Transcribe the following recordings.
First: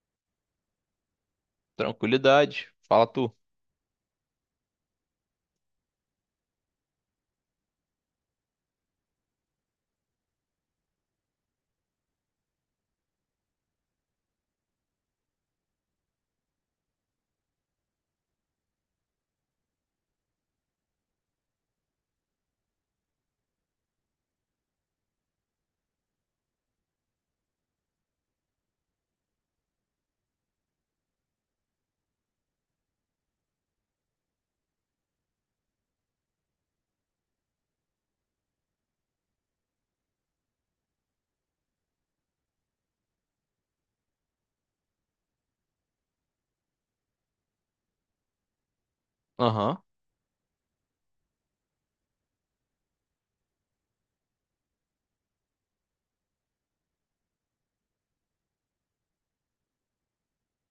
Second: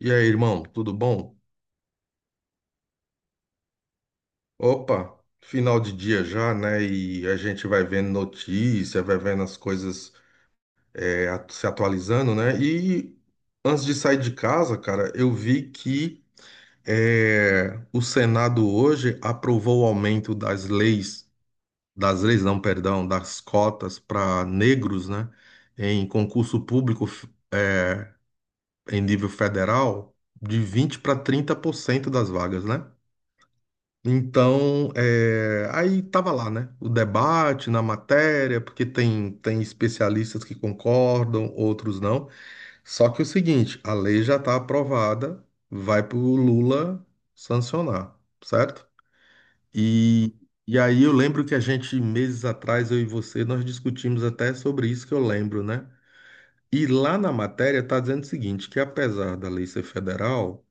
E aí, irmão, tudo bom? Tranquilidade. Fala tu. Opa, final de dia já, né? E a gente vai vendo notícia, vai vendo as coisas se atualizando, né? E antes de sair de casa, cara, eu vi que o Senado hoje aprovou o aumento das leis não, perdão, das cotas para negros, né? Em concurso público f- Em nível federal, de 20 para 30% das vagas, né? Então, aí tava lá, né? O debate na matéria, porque tem especialistas que concordam, outros não. Só que é o seguinte, a lei já está aprovada, vai para o Lula sancionar, certo? Aham. E, e aí eu lembro que a gente, meses atrás, eu e você, nós discutimos até sobre isso que eu lembro, né? E lá na matéria está dizendo o seguinte, que apesar da lei ser federal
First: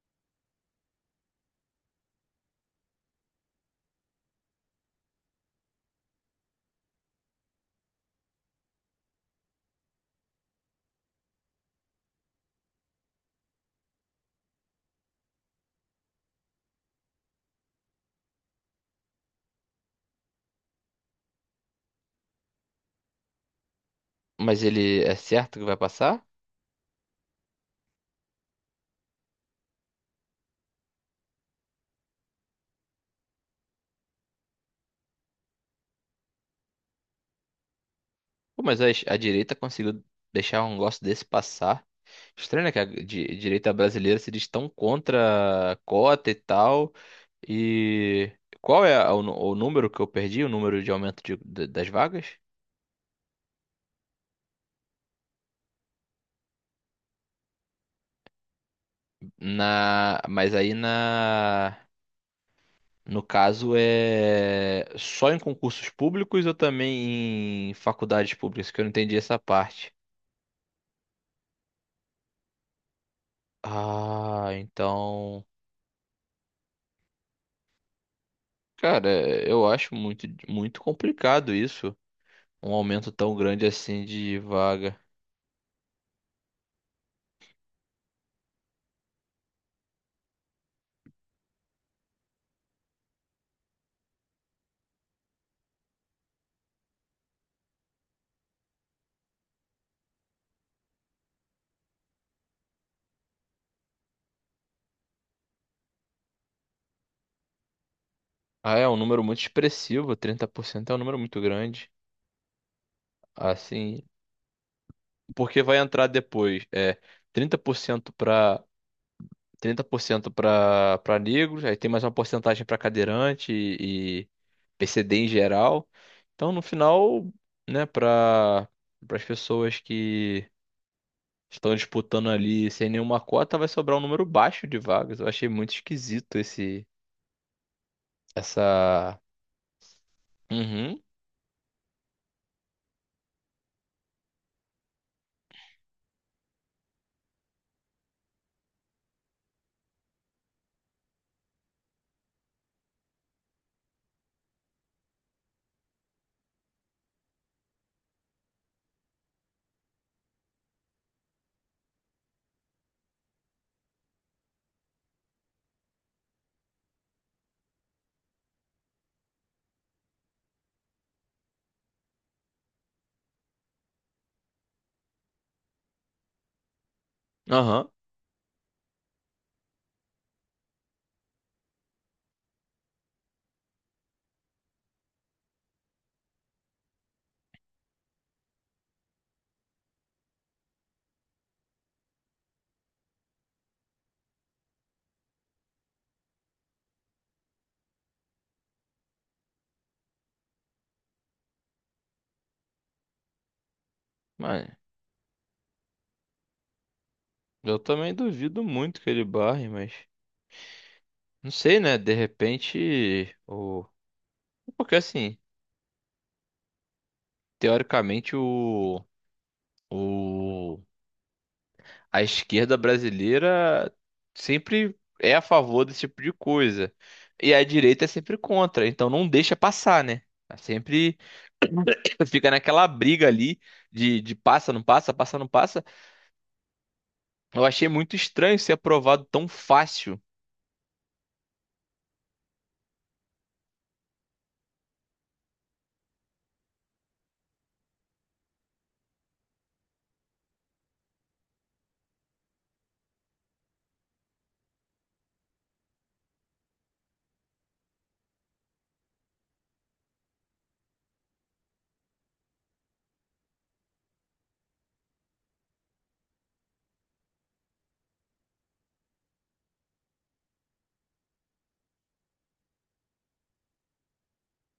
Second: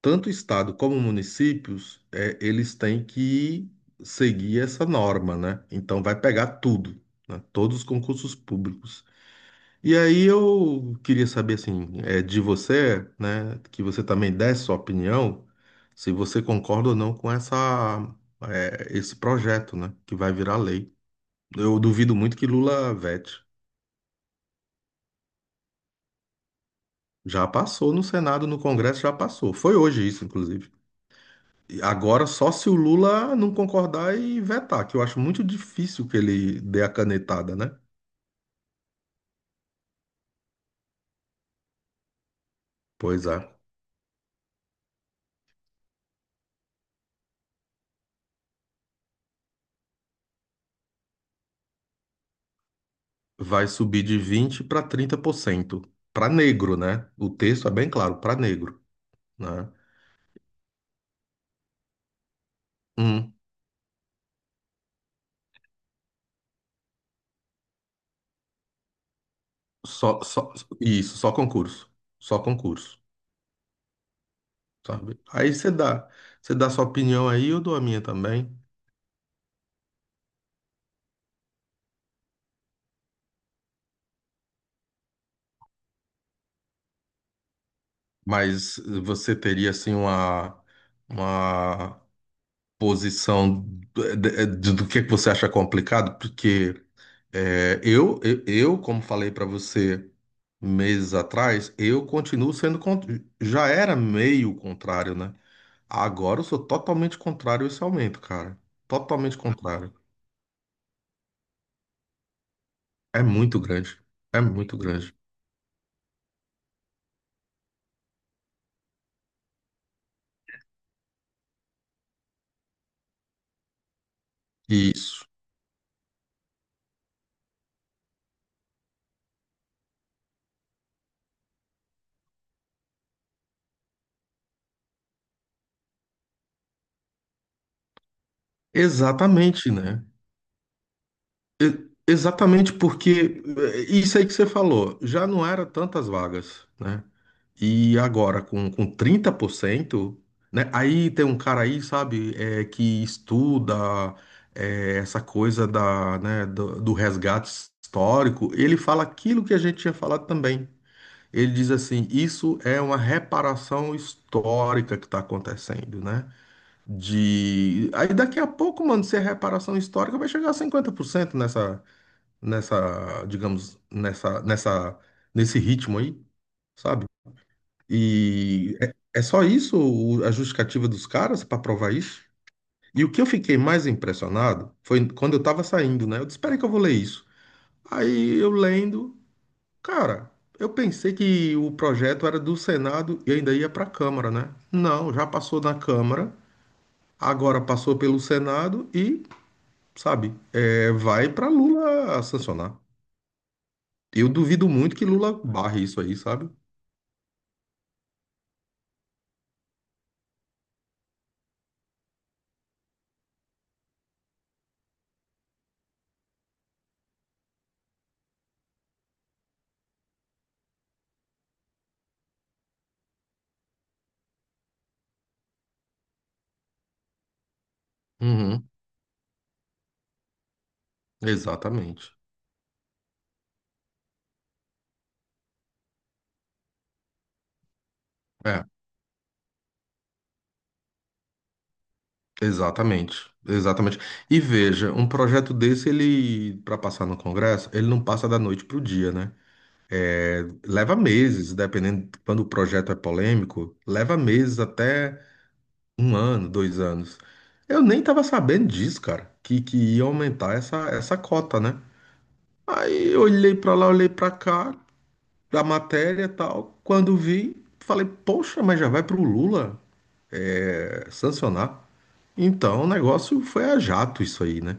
tanto o estado como municípios, eles têm que seguir essa norma, né? Então vai pegar tudo, né? Todos os concursos públicos. E aí eu queria saber assim, de você, né? Que você também desse sua opinião, se você concorda ou não com esse projeto, né? Que vai virar lei. Eu duvido muito que Lula vete. Mas ele é certo que vai passar? Já passou no Senado, no Congresso já passou. Foi hoje isso, inclusive. Agora, só se o Lula não concordar e vetar, que eu acho muito difícil que ele dê a canetada, né? Pô, mas a direita conseguiu deixar um negócio desse passar. Estranho, né? Que a Pois é. direita brasileira se diz tão contra a cota e tal. E qual é o número que eu perdi? O número de aumento das vagas? Vai subir de 20 para trinta por cento. Para negro, né? O texto é bem claro, para negro, né? Na, mas aí na, No Hum, caso é só em concursos públicos ou também em faculdades públicas? Que eu não entendi essa parte. só, só, isso, só concurso. Só concurso, Ah, sabe? então. Você dá sua opinião aí, eu dou a minha também. Cara, eu acho muito, muito complicado isso, um aumento tão grande assim de vaga. Mas você teria, assim, uma posição do que é que você acha complicado, porque eu, como falei para você meses atrás, eu continuo sendo, con- já era meio contrário, né? Agora eu sou totalmente contrário a esse aumento, cara. Ah, é um número Totalmente muito contrário. expressivo, 30% é um número muito grande. É muito grande. Assim, É muito grande. porque vai entrar depois, é 30% para 30% para negros, aí tem mais uma porcentagem para cadeirante e PCD Isso. em geral. Então, no final, né, para as pessoas que estão disputando ali sem nenhuma cota, vai sobrar um número baixo de vagas. Eu achei muito esquisito essa. Exatamente, né? Uhum, Exatamente porque isso aí que você falou, já não era tantas vagas, né? E agora com 30%, né? Aí tem um cara aí, sabe, que estuda essa coisa da, né, do resgate histórico, ele fala aquilo que a gente tinha falado também. Ele diz assim, isso é uma reparação histórica que está acontecendo, né? De... Aí daqui a pouco, mano, se é reparação histórica, vai chegar a 50% digamos, nesse ritmo aí, sabe? aham. E é só isso a justificativa dos caras para provar isso? E o que eu fiquei mais impressionado foi quando eu tava saindo, né? Eu disse, espera aí que eu vou ler isso. Aí eu lendo, cara, eu pensei que o projeto era do Senado e ainda ia para a Câmara, né? Não, já passou na Câmara, agora passou pelo Senado e, sabe, vai para Lula sancionar. Eu duvido Mas muito que Lula barre isso aí, sabe? eu também duvido muito que ele barre, mas não sei, né? De repente, o porque assim, teoricamente o a esquerda brasileira sempre é a favor desse tipo de coisa. E a direita é sempre Uhum. contra, então não deixa passar, né? É sempre Exatamente. fica naquela briga ali de passa, não passa, passa, não passa. Eu achei muito estranho É, ser aprovado tão fácil. exatamente. Exatamente. E veja, um projeto desse, ele, para passar no Congresso, ele não passa da noite pro dia, né? Leva meses, dependendo de quando o projeto é polêmico, leva meses até um ano, dois anos. Eu nem tava sabendo disso, cara, que ia aumentar essa cota, né? Aí eu olhei pra lá, olhei pra cá, da matéria e tal. Quando vi, falei, poxa, mas já vai pro Lula? Sancionar. Então, o negócio foi a jato isso aí, né?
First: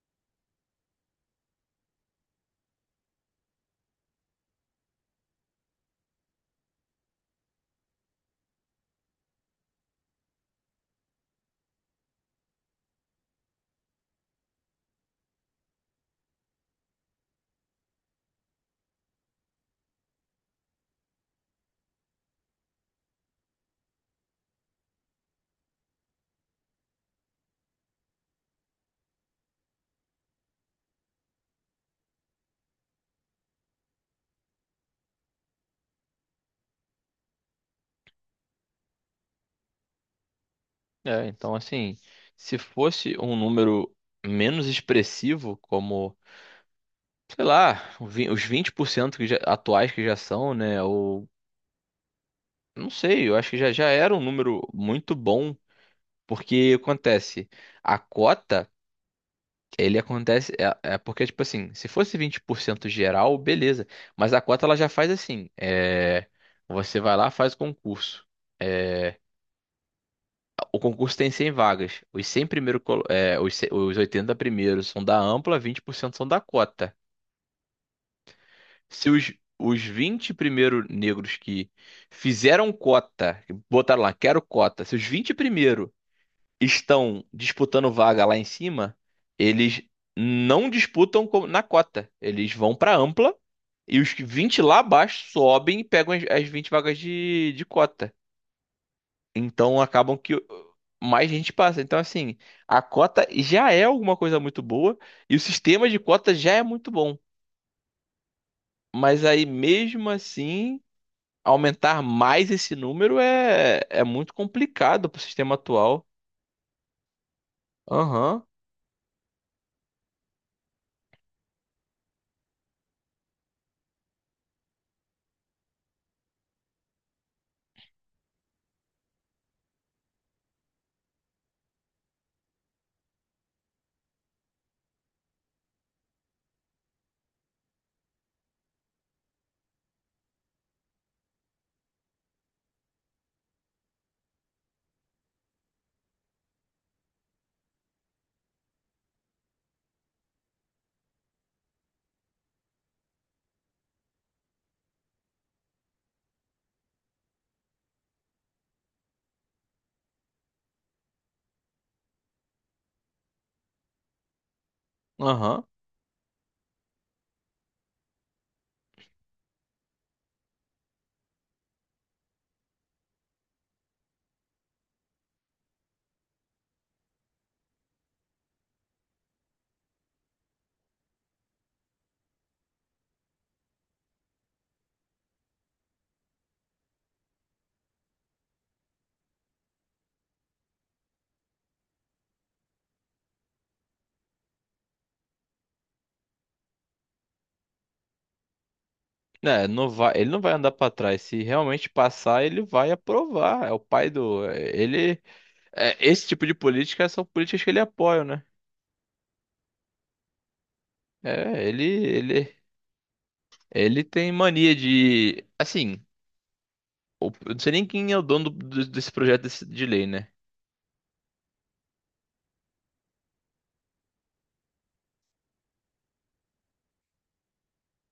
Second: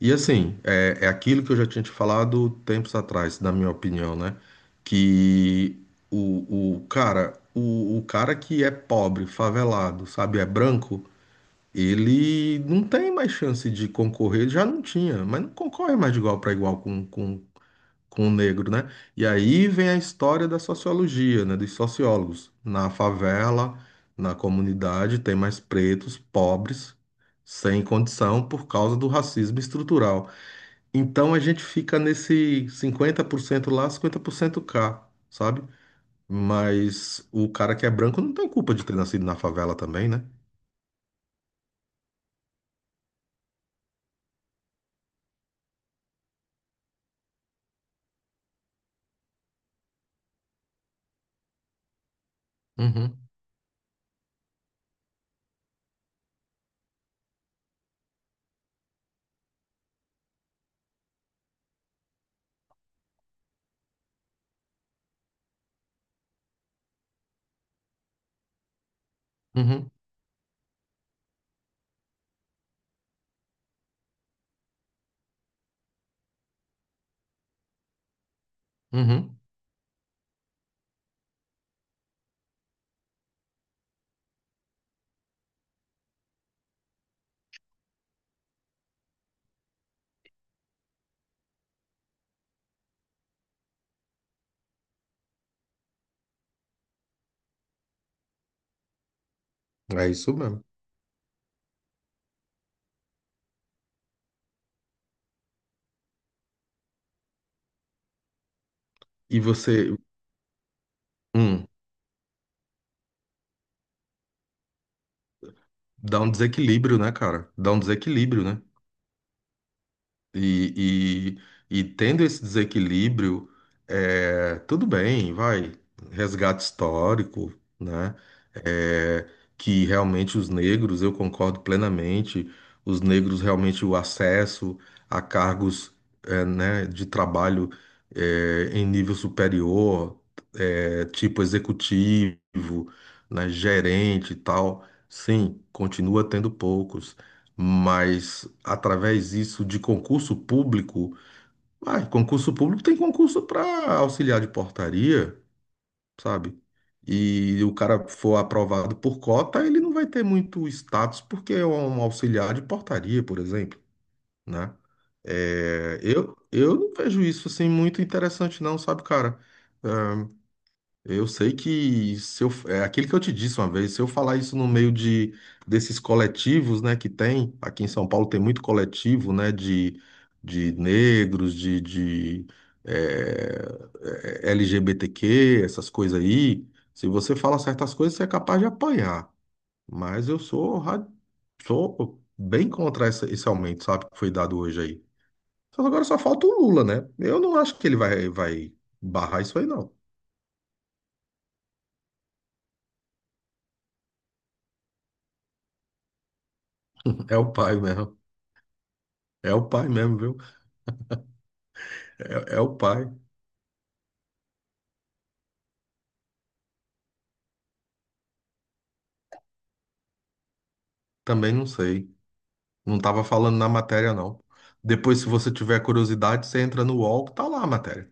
E assim, é aquilo que eu já tinha te falado tempos atrás, na minha opinião, né? Que o cara, o cara que é pobre, favelado, sabe, é branco, ele não tem mais chance de concorrer, ele já não tinha, mas não concorre mais de igual para igual com o negro, né? E aí vem a história da sociologia, né? Dos sociólogos. Na favela, na comunidade, tem mais pretos, pobres, sem condição por causa do racismo estrutural. Então a gente fica nesse 50% lá, 50% cá, sabe? Mas o cara que é branco não tem culpa de ter nascido na favela também, né? É, então, assim, se fosse um número menos expressivo, como, sei lá, os 20% atuais que já são, né? Ou, não Uhum, sei, eu acho que já, já era um número muito bom. Porque acontece, a cota. Ele acontece. É, é porque, tipo assim, se fosse 20% geral, beleza. Mas a cota ela já faz assim: é, você vai lá, faz o concurso. É, uhum, o concurso tem 100 vagas. Os 100 primeiro, 100, os 80 primeiros são da ampla, 20% são da cota. Se os, uhum. os 20 primeiros negros que fizeram cota, que botaram lá, quero cota, se os 20 estão disputando vaga lá em cima, eles não disputam na cota. Eles vão para ampla e os que 20 lá abaixo sobem e pegam as 20 vagas de cota. Então É acabam que isso mesmo. mais gente passa. Então, assim, a cota já é alguma coisa muito boa e o sistema de cota já é muito bom. Mas E aí, você, mesmo assim, hum, aumentar mais esse número é, é muito complicado pro sistema atual. dá um desequilíbrio, né, cara? Dá um Aham, desequilíbrio, né? E, e tendo esse desequilíbrio, tudo bem, vai, resgate histórico, né? É, que realmente os negros, eu concordo plenamente, os negros realmente o acesso a cargos, né, de trabalho, em nível superior, tipo executivo, né, gerente e tal, sim, continua tendo poucos mas através disso de concurso público, ah, concurso público tem concurso para auxiliar de portaria, sabe? E o cara for aprovado por cota, ele não vai ter muito status porque é um auxiliar de portaria, por exemplo, né? aham. É, eu não vejo isso assim muito interessante não, sabe, cara? É, eu sei que se eu, é aquilo que eu te disse uma vez, se eu falar isso no meio de desses coletivos, né, que tem, aqui em São Paulo tem muito coletivo, né, de negros, eh, LGBTQ, essas coisas aí. Se você fala certas coisas, você é capaz de apanhar. Mas sou bem contra esse aumento, sabe, que foi dado hoje aí. Só que agora só falta o Lula, né? Eu não acho que ele vai barrar isso Né, aí, não não. vai, ele não vai andar pra trás. Se realmente passar, ele vai aprovar. É o pai do. Ele. É, esse tipo de política são É o políticas que pai ele mesmo. apoia, né? É o pai mesmo, viu? É, É, é o pai. ele tem mania de. Assim, o- eu não sei nem quem é o dono desse projeto de lei, né? Também não sei. Não tava falando na matéria, não. Depois, se você tiver curiosidade, você entra no UOL, que tá lá a matéria,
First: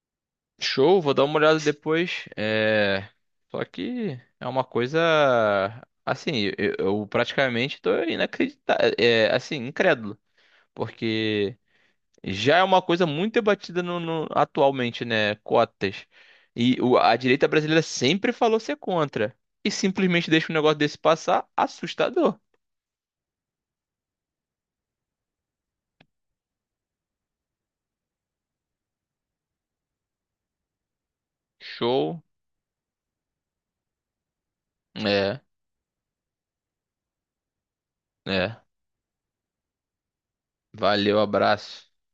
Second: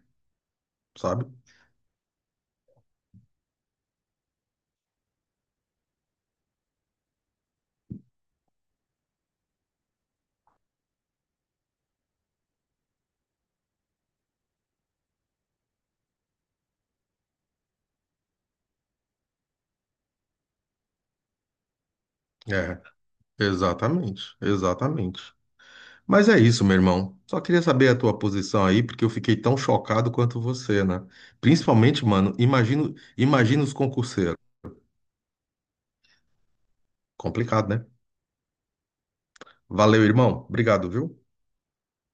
Show, vou dar sabe? uma olhada depois. É, só que é uma coisa. Assim, eu praticamente tô inacreditado. É, assim, incrédulo. Porque. Já é uma coisa muito debatida atualmente, né? Cotas. E a direita brasileira sempre falou ser contra. E simplesmente deixa um negócio desse passar, assustador. É, exatamente, exatamente. Mas é isso, meu irmão. Só queria saber a tua posição aí, porque eu fiquei tão chocado quanto você, né? Principalmente, Show. mano, imagino, imagino os concurseiros. É, Complicado, né? é. Valeu, irmão. Obrigado, viu? Valeu, abraço.